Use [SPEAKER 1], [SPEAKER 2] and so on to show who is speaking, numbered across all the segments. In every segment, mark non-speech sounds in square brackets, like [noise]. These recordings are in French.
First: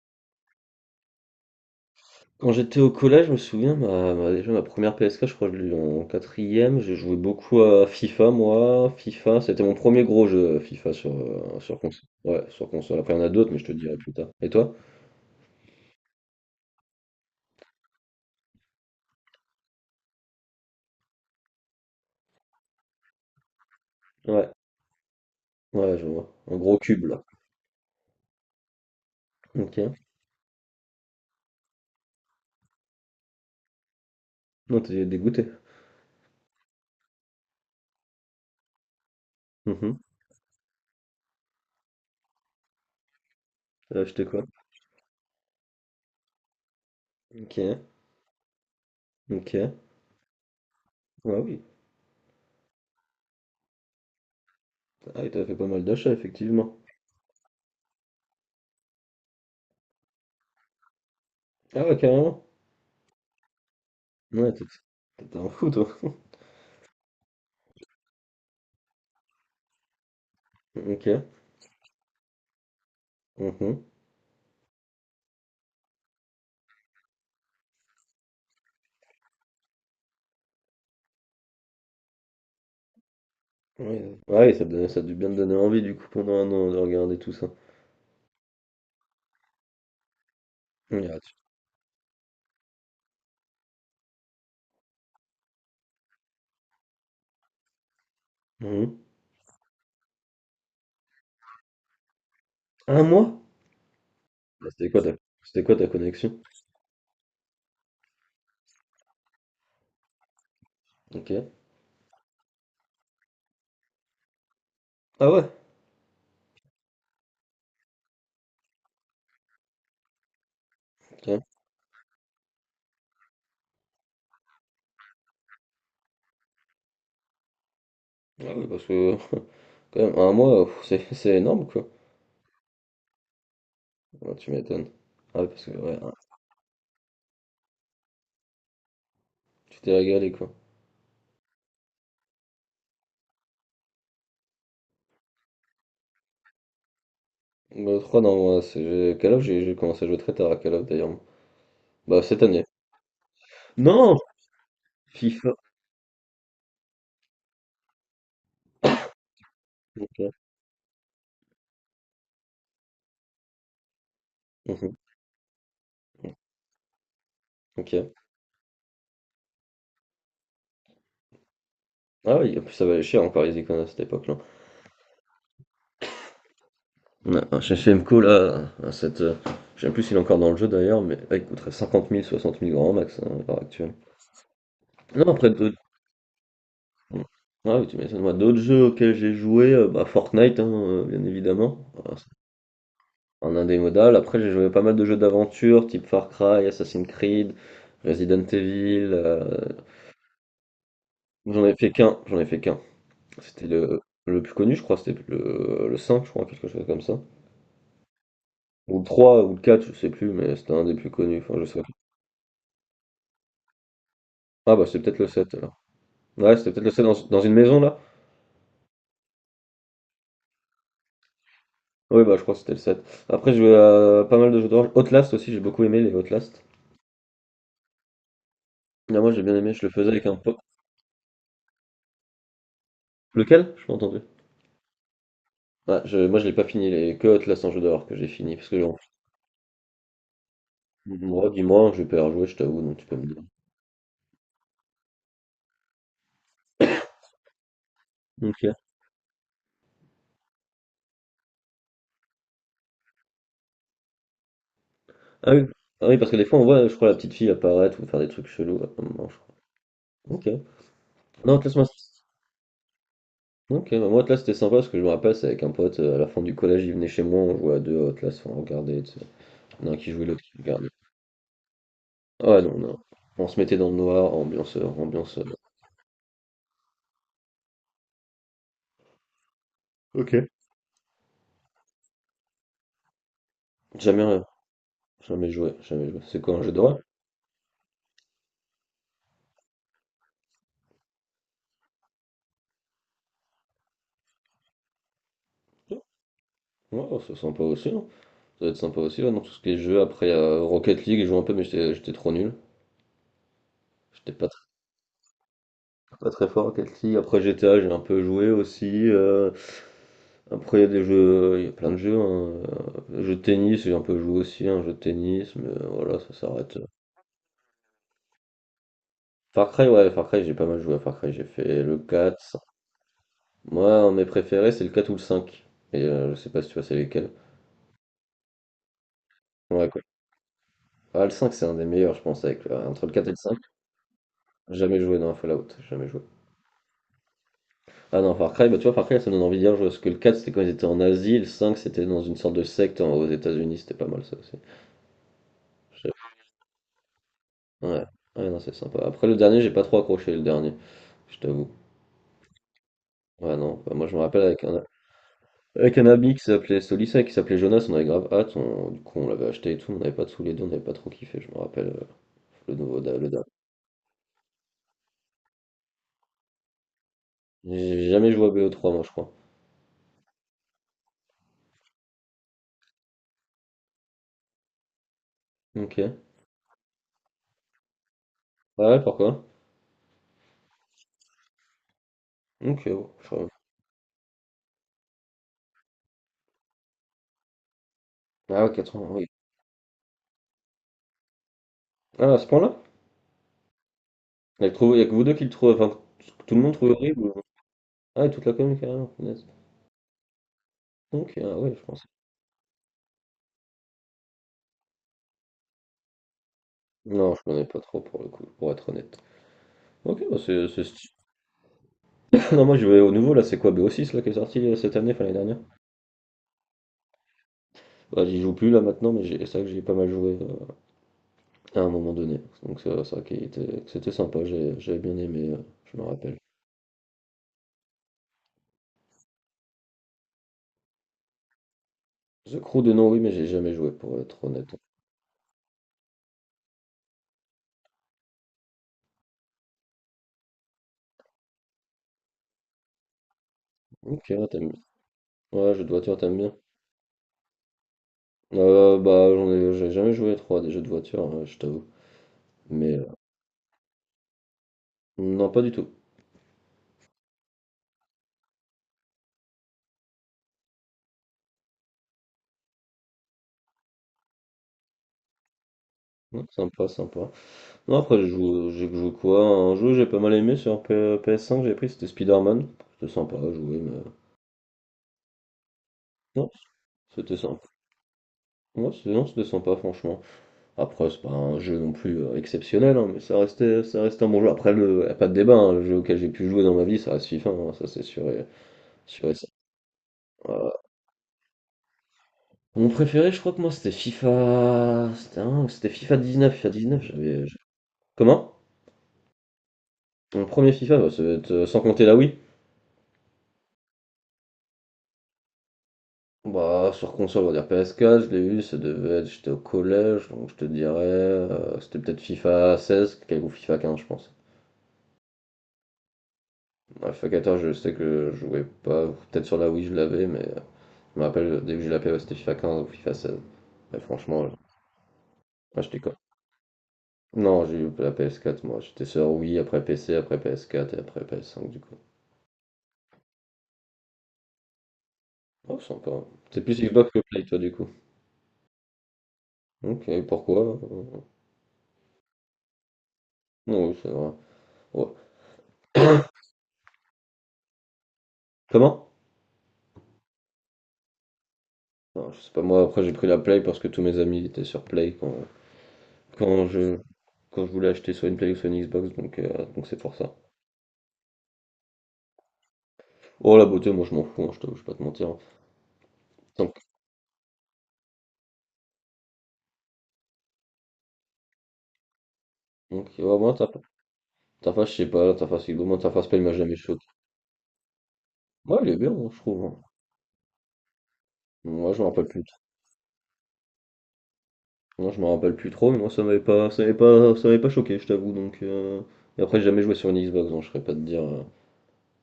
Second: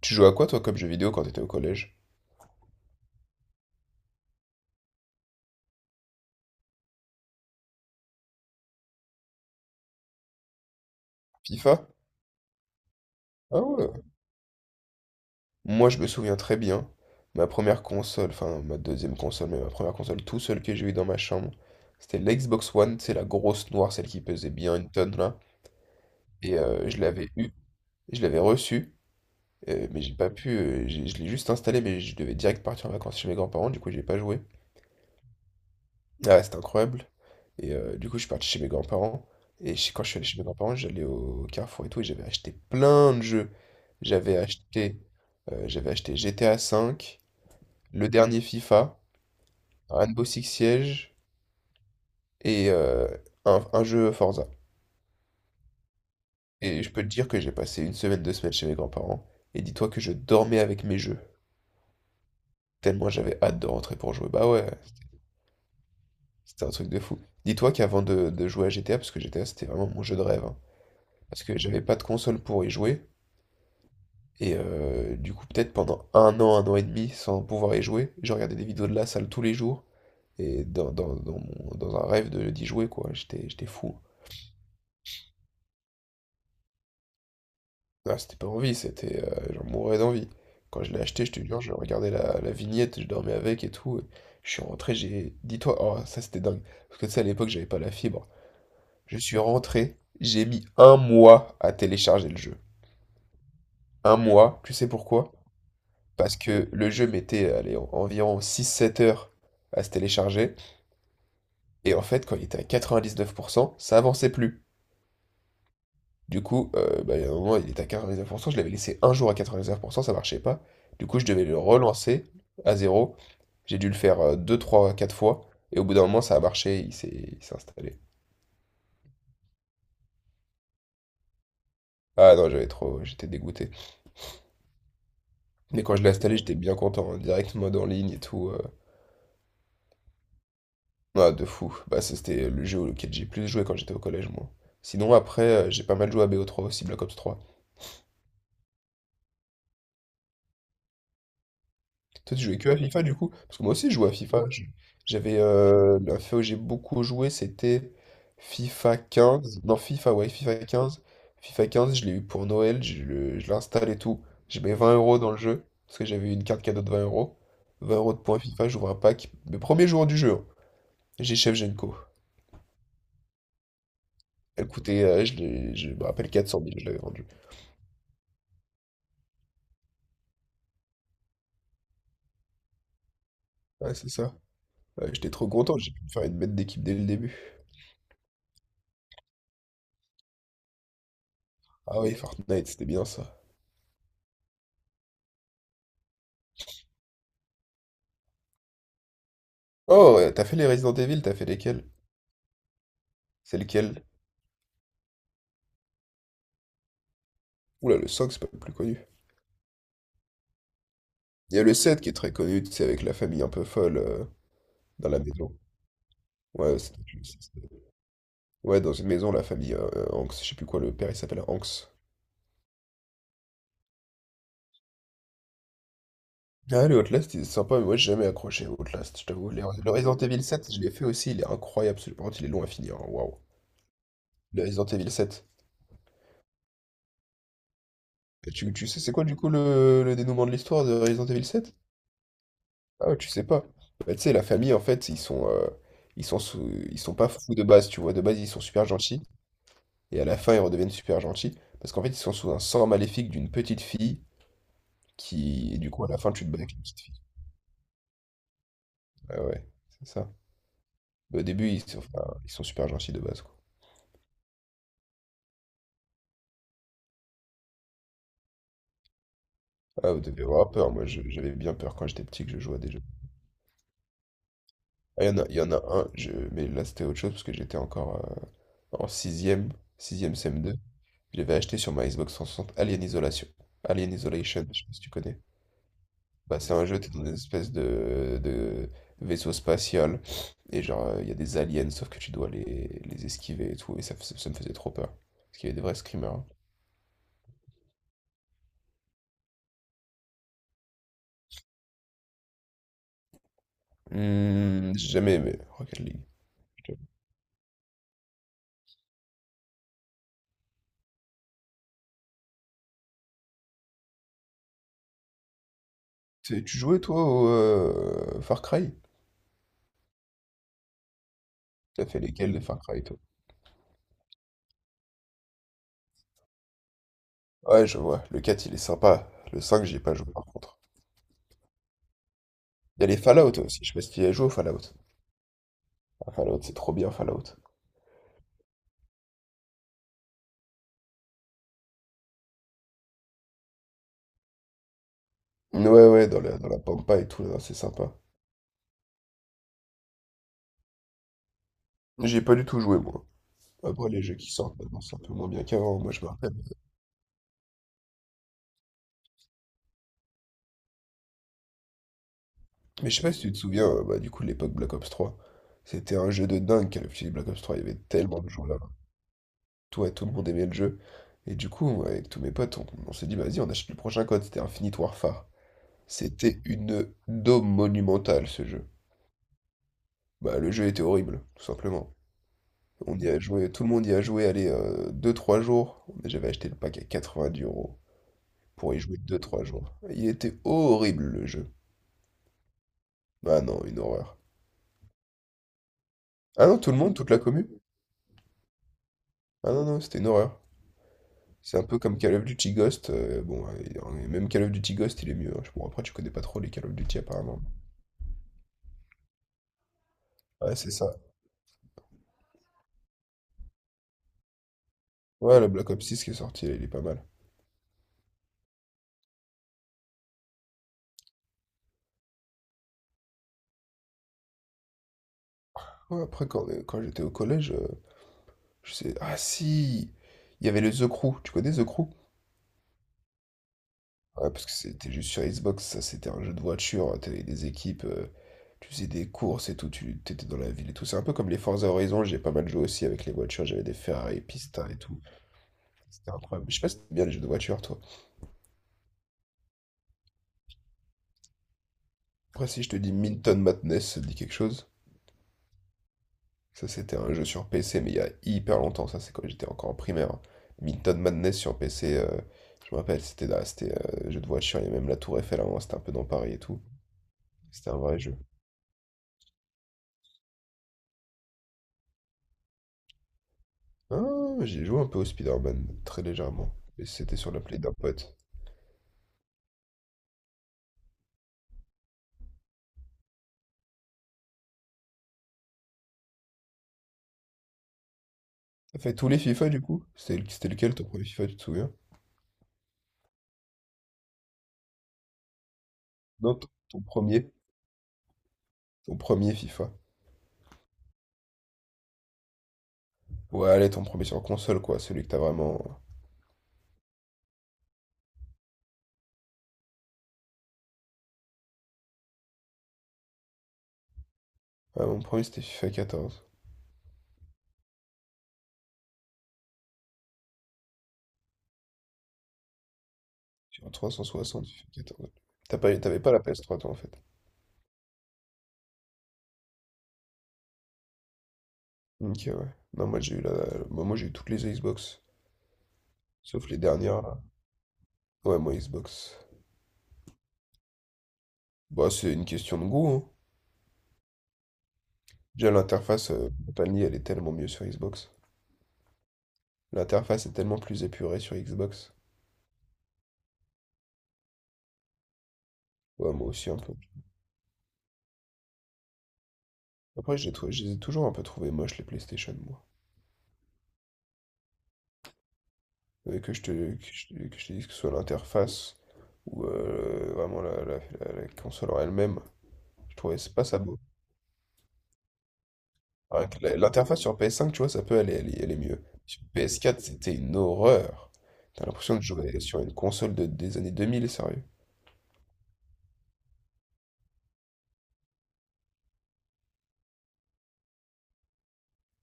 [SPEAKER 1] Tu jouais à quoi toi comme jeu vidéo quand t'étais au collège?
[SPEAKER 2] Quand j'étais au collège, je me souviens, déjà ma première PSK, je crois que je l'ai eu en quatrième. J'ai joué beaucoup à FIFA, moi. FIFA, c'était mon premier gros jeu, FIFA, sur
[SPEAKER 1] FIFA?
[SPEAKER 2] console. Ouais, sur console. Après, il y en a d'autres, mais
[SPEAKER 1] Ah
[SPEAKER 2] je te dirai
[SPEAKER 1] ouais.
[SPEAKER 2] plus tard. Et toi?
[SPEAKER 1] Moi je me souviens très bien, ma première console, enfin ma deuxième console, mais ma première console tout seul que j'ai eu dans ma chambre, c'était l'Xbox One, c'est la grosse noire, celle qui pesait
[SPEAKER 2] Ouais,
[SPEAKER 1] bien une tonne là.
[SPEAKER 2] ouais, je vois. Un
[SPEAKER 1] Et
[SPEAKER 2] gros
[SPEAKER 1] je
[SPEAKER 2] cube, là.
[SPEAKER 1] l'avais eu, je l'avais reçu,
[SPEAKER 2] Ok.
[SPEAKER 1] mais j'ai pas pu, je l'ai juste installé, mais je devais direct partir en vacances chez mes grands-parents, du coup j'ai pas joué.
[SPEAKER 2] Non, t'es dégoûté.
[SPEAKER 1] Ah ouais, c'était incroyable. Et du coup, je suis parti chez mes grands-parents. Et
[SPEAKER 2] Mhm.
[SPEAKER 1] quand je suis allé chez mes grands-parents, j'allais au Carrefour et tout, et j'avais acheté plein de jeux.
[SPEAKER 2] T'as acheté
[SPEAKER 1] J'avais
[SPEAKER 2] quoi?
[SPEAKER 1] acheté, J'avais acheté GTA V,
[SPEAKER 2] Ok,
[SPEAKER 1] le dernier FIFA,
[SPEAKER 2] ok.
[SPEAKER 1] Rainbow Six Siege
[SPEAKER 2] Ah oui.
[SPEAKER 1] et un jeu Forza.
[SPEAKER 2] Ah oui, t'as fait pas mal d'achats, effectivement.
[SPEAKER 1] Et je peux te dire que j'ai passé une semaine, deux semaines chez mes grands-parents. Et dis-toi que je dormais avec mes jeux.
[SPEAKER 2] Ah ouais, carrément.
[SPEAKER 1] Tellement j'avais hâte de rentrer pour jouer. Bah
[SPEAKER 2] Ouais, t'es
[SPEAKER 1] ouais,
[SPEAKER 2] t'es un fou, toi. [laughs]
[SPEAKER 1] c'était un truc de fou. Dis-toi qu'avant de jouer à GTA, parce que GTA c'était vraiment mon jeu de rêve, hein,
[SPEAKER 2] Ok.
[SPEAKER 1] parce que j'avais pas de console pour y jouer.
[SPEAKER 2] Mhm.
[SPEAKER 1] Et du coup, peut-être pendant un an et demi, sans pouvoir y jouer, je regardais des vidéos de la salle tous les jours. Et dans un rêve d'y jouer, quoi. J'étais fou.
[SPEAKER 2] Ouais, ouais, ça a dû bien te donner envie, du coup, pendant un an, de regarder tout ça.
[SPEAKER 1] Ah, c'était pas envie, c'était. J'en mourais d'envie. Quand je l'ai
[SPEAKER 2] Mmh, ah
[SPEAKER 1] acheté,
[SPEAKER 2] tu
[SPEAKER 1] je te jure, je regardais la vignette, je dormais avec et tout. Je suis rentré, j'ai. Dis-toi, oh, ça c'était dingue. Parce que tu sais, à l'époque, j'avais pas la fibre.
[SPEAKER 2] mmh.
[SPEAKER 1] Je suis rentré, j'ai mis un mois à télécharger le jeu.
[SPEAKER 2] 1 mois? Mmh.
[SPEAKER 1] Un mois,
[SPEAKER 2] Bah,
[SPEAKER 1] tu sais pourquoi?
[SPEAKER 2] c'était quoi ta
[SPEAKER 1] Parce
[SPEAKER 2] connexion?
[SPEAKER 1] que le jeu mettait, allez, environ six sept heures à se télécharger.
[SPEAKER 2] OK.
[SPEAKER 1] Et en fait, quand il était à 99%, ça avançait plus.
[SPEAKER 2] Ah ouais?
[SPEAKER 1] Du coup, bah, il un moment, il était à 99%, je l'avais laissé un jour à 99%, ça marchait pas. Du coup, je
[SPEAKER 2] OK.
[SPEAKER 1] devais le relancer à zéro. J'ai dû le faire 2, 3, 4 fois. Et au bout d'un moment, ça a marché, il s'est installé.
[SPEAKER 2] Ah ouais parce que [laughs] quand même un mois, pff, c'est [laughs] c'est énorme quoi.
[SPEAKER 1] Ah non, j'avais trop, j'étais dégoûté.
[SPEAKER 2] Ouais, tu m'étonnes. Ah ouais parce que
[SPEAKER 1] Mais quand
[SPEAKER 2] ouais,
[SPEAKER 1] je l'ai
[SPEAKER 2] hein,
[SPEAKER 1] installé, j'étais bien content, hein, direct mode en ligne et tout.
[SPEAKER 2] tu t'es régalé quoi.
[SPEAKER 1] Ah, de fou. Bah, ça, c'était le jeu auquel j'ai plus joué quand j'étais au collège, moi. Sinon, après, j'ai pas mal joué à BO3 aussi, Black Ops 3.
[SPEAKER 2] Bah, trois non, moi c'est j'ai Call of j'ai commencé à jouer très tard à Call of d'ailleurs. Bah,
[SPEAKER 1] Toi,
[SPEAKER 2] cette
[SPEAKER 1] tu jouais
[SPEAKER 2] année.
[SPEAKER 1] que à FIFA du coup? Parce que moi aussi, je jouais à
[SPEAKER 2] Non!
[SPEAKER 1] FIFA. J'avais
[SPEAKER 2] FIFA.
[SPEAKER 1] la fois où j'ai beaucoup joué, c'était FIFA 15. Non, FIFA, ouais,
[SPEAKER 2] OK.
[SPEAKER 1] FIFA quinze. Je l'ai eu pour Noël, je l'installe et tout. J'ai mis
[SPEAKER 2] Mmh.
[SPEAKER 1] 20 € dans le jeu, parce que j'avais eu une carte cadeau de 20 euros. Vingt
[SPEAKER 2] OK.
[SPEAKER 1] euros de points FIFA, j'ouvre un pack. Le premier jour du jeu, hein. J'ai Chef Genko.
[SPEAKER 2] Ah oui, en plus ça valait cher encore les icônes à cette époque-là.
[SPEAKER 1] Elle coûtait, je me rappelle, 400 000, je l'avais vendu.
[SPEAKER 2] Ouais, un CFMCO là, je sais même plus s'il est encore dans le jeu d'ailleurs, mais là il coûterait 50 mille 60 000 grand max, hein, à l'heure actuelle.
[SPEAKER 1] Ouais, c'est ça. Ouais,
[SPEAKER 2] Non,
[SPEAKER 1] j'étais trop
[SPEAKER 2] après
[SPEAKER 1] content,
[SPEAKER 2] d'autres.
[SPEAKER 1] j'ai pu me faire une bête d'équipe dès le début.
[SPEAKER 2] Ah oui, tu m'étonnes. Moi, d'autres jeux auxquels j'ai joué, bah, Fortnite, hein, bien évidemment.
[SPEAKER 1] Ah oui,
[SPEAKER 2] Voilà, c'est
[SPEAKER 1] Fortnite, c'était bien ça.
[SPEAKER 2] un indémodable. Après, j'ai joué à pas mal de jeux d'aventure, type Far Cry, Assassin's Creed, Resident Evil,
[SPEAKER 1] Oh, ouais, t'as fait les Resident Evil, t'as fait lesquels?
[SPEAKER 2] J'en ai fait qu'un.
[SPEAKER 1] C'est
[SPEAKER 2] C'était
[SPEAKER 1] lequel?
[SPEAKER 2] le plus connu, je crois, c'était le 5 je crois, quelque chose comme ça.
[SPEAKER 1] Oula, le 5, c'est pas le plus
[SPEAKER 2] Ou
[SPEAKER 1] connu.
[SPEAKER 2] le 3, ou le 4, je sais plus, mais c'était un des plus connus. Enfin,
[SPEAKER 1] Il y a
[SPEAKER 2] je
[SPEAKER 1] le
[SPEAKER 2] sais plus.
[SPEAKER 1] 7 qui est très connu, c'est avec la famille un peu folle
[SPEAKER 2] Ah bah, c'est
[SPEAKER 1] dans
[SPEAKER 2] peut-être
[SPEAKER 1] la
[SPEAKER 2] le 7
[SPEAKER 1] maison.
[SPEAKER 2] alors. Ouais, c'était
[SPEAKER 1] Ouais,
[SPEAKER 2] peut-être le sept
[SPEAKER 1] c'est-
[SPEAKER 2] dans une maison, là?
[SPEAKER 1] ouais, dans une maison, la famille Hanks, je sais plus quoi, le père il s'appelle Hanks.
[SPEAKER 2] Oui, bah, je crois que c'était le 7. Après, j'ai joué à pas mal de jeux d'horreur. Outlast aussi, j'ai beaucoup aimé les Outlast.
[SPEAKER 1] Ah, le Outlast, il est sympa, mais moi j'ai jamais accroché au Outlast,
[SPEAKER 2] Non,
[SPEAKER 1] je
[SPEAKER 2] moi j'ai
[SPEAKER 1] t'avoue.
[SPEAKER 2] bien
[SPEAKER 1] Le
[SPEAKER 2] aimé, je
[SPEAKER 1] le
[SPEAKER 2] le faisais
[SPEAKER 1] Resident
[SPEAKER 2] avec un
[SPEAKER 1] Evil
[SPEAKER 2] pote.
[SPEAKER 1] 7, je l'ai fait aussi, il est incroyable, par contre il est long à finir, hein, waouh.
[SPEAKER 2] Lequel? Je pas entendu.
[SPEAKER 1] Le Resident Evil 7.
[SPEAKER 2] Moi je l'ai pas fini, les que Outlast en jeu d'horreur que j'ai
[SPEAKER 1] Et
[SPEAKER 2] fini, parce
[SPEAKER 1] Tu,
[SPEAKER 2] que
[SPEAKER 1] tu
[SPEAKER 2] en
[SPEAKER 1] sais,
[SPEAKER 2] fond,
[SPEAKER 1] c'est quoi du coup le dénouement de l'histoire de Resident Evil
[SPEAKER 2] moi,
[SPEAKER 1] 7?
[SPEAKER 2] dis-moi, je vais pas y rejouer, je t'avoue, donc tu
[SPEAKER 1] Ah
[SPEAKER 2] peux
[SPEAKER 1] ouais,
[SPEAKER 2] me
[SPEAKER 1] tu
[SPEAKER 2] dire.
[SPEAKER 1] sais pas. Bah, tu sais, la famille en fait, ils sont pas fous de base, tu vois. De base, ils sont
[SPEAKER 2] Ok.
[SPEAKER 1] super gentils. Et à la fin, ils redeviennent super gentils parce qu'en fait, ils sont sous un sang maléfique d'une petite fille
[SPEAKER 2] Ah oui.
[SPEAKER 1] qui. Et du coup,
[SPEAKER 2] Ah
[SPEAKER 1] à la
[SPEAKER 2] oui, parce
[SPEAKER 1] fin,
[SPEAKER 2] que des
[SPEAKER 1] tu te bats
[SPEAKER 2] fois on
[SPEAKER 1] avec la
[SPEAKER 2] voit, je
[SPEAKER 1] petite
[SPEAKER 2] crois, la
[SPEAKER 1] fille.
[SPEAKER 2] petite fille apparaître ou faire des trucs chelous à un moment, je
[SPEAKER 1] Ah
[SPEAKER 2] crois.
[SPEAKER 1] ouais, c'est ça.
[SPEAKER 2] Ok.
[SPEAKER 1] Mais au
[SPEAKER 2] Non,
[SPEAKER 1] début,
[SPEAKER 2] Outlast,
[SPEAKER 1] ils
[SPEAKER 2] moi,
[SPEAKER 1] sont,
[SPEAKER 2] c'est-
[SPEAKER 1] enfin, ils sont super gentils de base, quoi.
[SPEAKER 2] Ok, bah, moi Outlast c'était sympa, parce que je me rappelle, c'est avec un pote, à la fin du collège, il venait chez moi, on jouait à deux à Outlast, on regardait, tu sais. Il y en a un qui
[SPEAKER 1] Ah, vous
[SPEAKER 2] jouait, l'autre
[SPEAKER 1] devez
[SPEAKER 2] qui
[SPEAKER 1] avoir
[SPEAKER 2] regardait.
[SPEAKER 1] peur. Moi, j'avais bien peur quand j'étais petit
[SPEAKER 2] Ah
[SPEAKER 1] que
[SPEAKER 2] ouais,
[SPEAKER 1] je
[SPEAKER 2] non,
[SPEAKER 1] jouais à des
[SPEAKER 2] non.
[SPEAKER 1] jeux.
[SPEAKER 2] On se mettait dans le noir, ambiance,
[SPEAKER 1] Ah,
[SPEAKER 2] ambiance,
[SPEAKER 1] il y en a un, mais là, c'était autre chose parce que j'étais encore en 6ème, 6ème cm Je l'avais acheté sur ma Xbox 360 Alien Isolation. Alien
[SPEAKER 2] Jamais, euh,
[SPEAKER 1] Isolation, je sais pas si tu connais.
[SPEAKER 2] jamais joué, jamais joué. C'est quoi
[SPEAKER 1] Bah,
[SPEAKER 2] un jeu
[SPEAKER 1] c'est un
[SPEAKER 2] d'horreur?
[SPEAKER 1] jeu, t'es dans une espèce de vaisseau spatial. Et genre, il y a des aliens, sauf que tu dois les esquiver et tout. Et ça me faisait trop peur. Parce qu'il y avait des vrais screamers, hein.
[SPEAKER 2] Ouais, ouais, c'est sympa aussi, hein. Ça doit être sympa aussi, ouais, dans tout ce qui est jeu. Après, Rocket League, j'ai joué un peu, mais j'étais trop nul. J'étais pas très,
[SPEAKER 1] Hmm, j'ai jamais aimé Rocket League.
[SPEAKER 2] pas très fort à
[SPEAKER 1] Je
[SPEAKER 2] Rocket League. Après, GTA, j'ai un peu joué aussi, après, il y a des jeux, il y a plein de jeux, hein. Jeu de tennis, j'ai un peu joué aussi, un jeu de tennis, mais voilà, ça
[SPEAKER 1] Tu
[SPEAKER 2] s'arrête.
[SPEAKER 1] jouais toi au Far Cry?
[SPEAKER 2] Far Cry, ouais, Far Cry, j'ai pas mal joué à Far Cry. J'ai fait le
[SPEAKER 1] T'as fait lesquels
[SPEAKER 2] quatre.
[SPEAKER 1] de Far Cry toi?
[SPEAKER 2] Moi, un de mes préférés, c'est le 4 ou le cinq. Je sais pas si tu vois, c'est lesquels.
[SPEAKER 1] Ouais, je vois. Le 4 il est sympa. Le 5
[SPEAKER 2] Ouais,
[SPEAKER 1] j'y ai
[SPEAKER 2] quoi.
[SPEAKER 1] pas joué par contre.
[SPEAKER 2] Ah, le 5 c'est un des meilleurs, je pense, avec,
[SPEAKER 1] Il y
[SPEAKER 2] entre
[SPEAKER 1] a
[SPEAKER 2] le
[SPEAKER 1] les
[SPEAKER 2] 4 et le cinq.
[SPEAKER 1] Fallout aussi. Je sais pas si tu y as joué au Fallout.
[SPEAKER 2] Jamais joué dans un Fallout, jamais joué.
[SPEAKER 1] Ah, Fallout, c'est trop bien, Fallout.
[SPEAKER 2] Ah non, Far Cry, bah tu vois, Far Cry, ça me donne envie de jouer, je parce que le 4, c'était quand ils étaient en Asie, le 5, c'était dans une sorte de aux États-Unis, c'était pas mal ça aussi.
[SPEAKER 1] Ouais,
[SPEAKER 2] Je-
[SPEAKER 1] ouais, dans la pampa et tout, là, c'est
[SPEAKER 2] Ouais,
[SPEAKER 1] sympa.
[SPEAKER 2] ouais, non, c'est sympa. Après, le dernier, j'ai pas trop accroché, le dernier, je t'avoue.
[SPEAKER 1] J'ai pas du tout joué, moi.
[SPEAKER 2] Ouais, non, bah, moi,
[SPEAKER 1] Après,
[SPEAKER 2] je me
[SPEAKER 1] les jeux
[SPEAKER 2] rappelle
[SPEAKER 1] qui sortent maintenant, c'est un peu moins bien
[SPEAKER 2] avec
[SPEAKER 1] qu'avant,
[SPEAKER 2] un
[SPEAKER 1] moi je me
[SPEAKER 2] ami qui
[SPEAKER 1] rappelle.
[SPEAKER 2] s'appelait Solissa, qui s'appelait Jonas, on avait grave hâte, du coup, on l'avait acheté et tout, on n'avait pas tous les deux, on n'avait pas trop kiffé, je me rappelle, le nouveau,
[SPEAKER 1] Mais je sais
[SPEAKER 2] le
[SPEAKER 1] pas si
[SPEAKER 2] dernier.
[SPEAKER 1] tu te souviens, bah, du coup, de l'époque Black Ops 3. C'était un jeu de dingue, Call of Duty Black Ops 3. Il y avait
[SPEAKER 2] J'ai jamais
[SPEAKER 1] tellement
[SPEAKER 2] joué
[SPEAKER 1] de
[SPEAKER 2] à
[SPEAKER 1] joueurs, là.
[SPEAKER 2] BO3, moi, je crois.
[SPEAKER 1] Ouais, tout le monde aimait le jeu. Et du coup, moi, avec tous mes potes, on s'est dit, vas-y, on achète le prochain code. C'était Infinite Warfare.
[SPEAKER 2] Ok.
[SPEAKER 1] C'était une daube monumentale, ce
[SPEAKER 2] Ah
[SPEAKER 1] jeu.
[SPEAKER 2] ouais, pourquoi?
[SPEAKER 1] Bah, le jeu était horrible, tout simplement.
[SPEAKER 2] Ok, bon,
[SPEAKER 1] On
[SPEAKER 2] je
[SPEAKER 1] y a
[SPEAKER 2] crois-
[SPEAKER 1] joué, tout le monde y a joué, allez, deux trois jours. Mais j'avais acheté le pack à 90 €
[SPEAKER 2] Ah, ouais,
[SPEAKER 1] pour y
[SPEAKER 2] 80,
[SPEAKER 1] jouer
[SPEAKER 2] oui.
[SPEAKER 1] deux trois jours. Il était horrible, le jeu.
[SPEAKER 2] Ah, à ce point-là?
[SPEAKER 1] Bah non, une horreur.
[SPEAKER 2] Il y a que vous deux qui le trouvez, enfin, tout le
[SPEAKER 1] Ah
[SPEAKER 2] monde
[SPEAKER 1] non, tout
[SPEAKER 2] trouve
[SPEAKER 1] le monde, toute
[SPEAKER 2] horrible?
[SPEAKER 1] la commune?
[SPEAKER 2] Ah, toute la commune, carrément, punaise.
[SPEAKER 1] Ah non, non, c'était une horreur.
[SPEAKER 2] OK, ah ouais,
[SPEAKER 1] C'est
[SPEAKER 2] je
[SPEAKER 1] un peu
[SPEAKER 2] pense.
[SPEAKER 1] comme Call of Duty Ghost. Bon, même Call of Duty Ghost, il est mieux, hein. Bon, après, tu connais pas trop les Call of Duty
[SPEAKER 2] Non, je
[SPEAKER 1] apparemment.
[SPEAKER 2] connais pas trop pour le coup, pour être honnête. OK, bah c'est
[SPEAKER 1] Ouais,
[SPEAKER 2] c'est
[SPEAKER 1] c'est
[SPEAKER 2] sti-
[SPEAKER 1] ça.
[SPEAKER 2] [laughs] non, moi je vais au nouveau là, c'est quoi BO6 là qui est sorti cette année, enfin l'année dernière.
[SPEAKER 1] Ouais, le Black Ops 6 qui est sorti, là, il est pas mal.
[SPEAKER 2] Bah, j'y joue plus là maintenant, mais c'est vrai que j'y ai pas mal joué à un moment donné. Donc c'est vrai que c'était sympa, j'avais bien aimé, je me
[SPEAKER 1] Ouais,
[SPEAKER 2] rappelle.
[SPEAKER 1] après, quand, quand j'étais au collège, je sais. Ah si! Il y avait le The Crew. Tu connais The Crew?
[SPEAKER 2] The Crew de nom, oui, mais j'ai jamais joué pour être
[SPEAKER 1] Ouais, parce que
[SPEAKER 2] honnête.
[SPEAKER 1] c'était juste sur Xbox, ça, c'était un jeu de voiture, hein. T'avais des équipes, tu faisais des courses et tout, tu t'étais dans la ville et tout. C'est un peu comme les Forza Horizon, j'ai pas mal joué aussi avec les voitures. J'avais des
[SPEAKER 2] OK,
[SPEAKER 1] Ferrari
[SPEAKER 2] ouais, t'aimes bien.
[SPEAKER 1] Pista et tout.
[SPEAKER 2] Ouais, jeux de voiture,
[SPEAKER 1] C'était
[SPEAKER 2] t'aimes bien.
[SPEAKER 1] incroyable. Je sais pas si t'aimes bien les jeux de voiture, toi.
[SPEAKER 2] Bah j'ai jamais joué trop à des jeux de voiture, hein, je t'avoue.
[SPEAKER 1] Après, si je
[SPEAKER 2] Mais
[SPEAKER 1] te dis Minton Madness, ça te dit quelque chose?
[SPEAKER 2] non, pas du tout.
[SPEAKER 1] Ça, c'était un jeu sur PC, mais il y a hyper longtemps. Ça, c'est quand j'étais encore en primaire. Minton Madness sur PC, je me rappelle, c'était là, c'était jeu de voiture. Il y a même la Tour Eiffel avant, c'était un peu dans
[SPEAKER 2] Non,
[SPEAKER 1] Paris et tout.
[SPEAKER 2] sympa, sympa.
[SPEAKER 1] C'était un
[SPEAKER 2] Non, après,
[SPEAKER 1] vrai
[SPEAKER 2] je
[SPEAKER 1] jeu.
[SPEAKER 2] joue j'ai joué quoi? Un jeu, que j'ai pas mal aimé sur PS5, que j'ai pris, c'était Spider-Man. C'était sympa à jouer, mais.
[SPEAKER 1] Ah, j'ai joué un peu au Spider-Man, très
[SPEAKER 2] Non,
[SPEAKER 1] légèrement. Et c'était
[SPEAKER 2] c'était
[SPEAKER 1] sur la
[SPEAKER 2] sympa.
[SPEAKER 1] Play d'un pote.
[SPEAKER 2] Non, c'était sympa, franchement. Après, c'est pas un jeu non plus exceptionnel, hein, mais ça restait un bon jeu. Après, y a pas de débat, hein, le jeu auquel j'ai pu jouer dans ma vie, ça reste FIFA, hein, ça c'est
[SPEAKER 1] T'as fait
[SPEAKER 2] sûr
[SPEAKER 1] tous
[SPEAKER 2] et
[SPEAKER 1] les
[SPEAKER 2] certain.
[SPEAKER 1] FIFA, du coup? C'était c'était
[SPEAKER 2] Voilà.
[SPEAKER 1] lequel ton premier FIFA, tu te souviens?
[SPEAKER 2] Mon préféré, je crois que moi, c'était FIFA. C'était c'était FIFA 19.
[SPEAKER 1] Non,
[SPEAKER 2] FIFA
[SPEAKER 1] ton
[SPEAKER 2] 19,
[SPEAKER 1] premier.
[SPEAKER 2] Comment?
[SPEAKER 1] Ton premier FIFA.
[SPEAKER 2] Mon premier FIFA, bah, ça va être, sans compter la Wii.
[SPEAKER 1] Ouais, allez, ton premier sur console, quoi. Celui que t'as vraiment.
[SPEAKER 2] Bah, sur console, on va dire PS4, je l'ai eu, ça devait être, j'étais au collège, donc je te dirais, c'était peut-être FIFA 16 ou FIFA 15, je pense.
[SPEAKER 1] Ah, mon premier, c'était FIFA 14.
[SPEAKER 2] Ouais, FIFA 14, je sais que je jouais pas, ou peut-être sur la Wii, je l'avais, mais je me rappelle, dès que j'ai eu la PS, c'était FIFA 15 ou FIFA 16.
[SPEAKER 1] Sur
[SPEAKER 2] Mais
[SPEAKER 1] trois cent
[SPEAKER 2] franchement,
[SPEAKER 1] soixante FIFA 14. T'as
[SPEAKER 2] moi,
[SPEAKER 1] pas,
[SPEAKER 2] j'étais
[SPEAKER 1] eu-
[SPEAKER 2] quoi?
[SPEAKER 1] t'avais pas la PS3, toi, en fait.
[SPEAKER 2] Non, j'ai eu la PS4, moi, j'étais sur Wii, après PC, après PS4 et après PS5, du coup.
[SPEAKER 1] Ok, ouais. Non, moi, j'ai eu la... bah, moi, j'ai eu toutes les Xbox.
[SPEAKER 2] Oh, sympa. C'est
[SPEAKER 1] Sauf les
[SPEAKER 2] plus Xbox que
[SPEAKER 1] dernières, là.
[SPEAKER 2] Play, toi, du coup.
[SPEAKER 1] Ouais, moi, Xbox.
[SPEAKER 2] Ok, pourquoi?
[SPEAKER 1] Bah, c'est une question de goût, hein.
[SPEAKER 2] Non, oui, c'est vrai. Ouais.
[SPEAKER 1] Déjà, l'interface, faut pas le nier, elle est tellement mieux sur Xbox.
[SPEAKER 2] Comment?
[SPEAKER 1] L'interface est tellement plus épurée sur Xbox.
[SPEAKER 2] Non, je sais pas moi, après j'ai pris la Play parce que tous mes amis étaient sur Play
[SPEAKER 1] Ouais, moi
[SPEAKER 2] quand
[SPEAKER 1] aussi, un peu.
[SPEAKER 2] je quand je voulais acheter soit une Play ou soit une Xbox, donc c'est pour ça.
[SPEAKER 1] Après, je les ai toujours un peu trouvés moches, les PlayStation, moi.
[SPEAKER 2] Oh la beauté, moi je m'en fous, hein, je t'avoue, je vais pas te mentir. Donc
[SPEAKER 1] Que je te dise que ce soit l'interface ou vraiment la console en elle-même.
[SPEAKER 2] Donc,
[SPEAKER 1] Je trouvais
[SPEAKER 2] ouais,
[SPEAKER 1] c'est pas ça.
[SPEAKER 2] ta face, je sais pas, ta face, moi ta face Play il
[SPEAKER 1] Ouais,
[SPEAKER 2] m'a
[SPEAKER 1] que
[SPEAKER 2] jamais
[SPEAKER 1] la-
[SPEAKER 2] choqué.
[SPEAKER 1] L'interface sur PS5, tu vois, ça peut aller, elle est, elle est,
[SPEAKER 2] Moi il est
[SPEAKER 1] mieux.
[SPEAKER 2] bien, hein, je
[SPEAKER 1] Sur
[SPEAKER 2] trouve, hein.
[SPEAKER 1] PS4, c'était une horreur. T'as
[SPEAKER 2] Moi je me
[SPEAKER 1] l'impression de
[SPEAKER 2] rappelle plus trop.
[SPEAKER 1] jouer sur une console des années 2000, sérieux.
[SPEAKER 2] Moi je me rappelle plus trop, mais moi ça m'avait pas choqué, je t'avoue, donc et après j'ai jamais joué sur une Xbox, donc je serais pas de dire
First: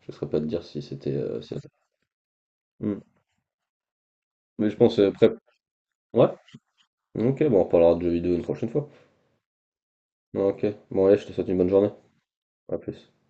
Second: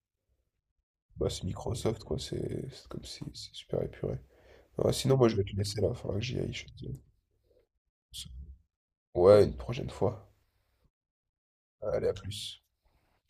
[SPEAKER 2] je serais pas de dire si c'était
[SPEAKER 1] Bah, c'est Microsoft, quoi, c'est
[SPEAKER 2] Hmm.
[SPEAKER 1] comme si c'est super épuré.
[SPEAKER 2] Mais je
[SPEAKER 1] Ouais,
[SPEAKER 2] pense
[SPEAKER 1] sinon, moi,
[SPEAKER 2] après.
[SPEAKER 1] je vais te laisser là, faudra que
[SPEAKER 2] Ouais,
[SPEAKER 1] j'y aille.
[SPEAKER 2] ok, bon on reparlera de jeux vidéo une prochaine fois.
[SPEAKER 1] Ouais, une prochaine fois.
[SPEAKER 2] Bon, ok, bon allez, je te souhaite une bonne journée.
[SPEAKER 1] Allez, à plus.
[SPEAKER 2] À plus.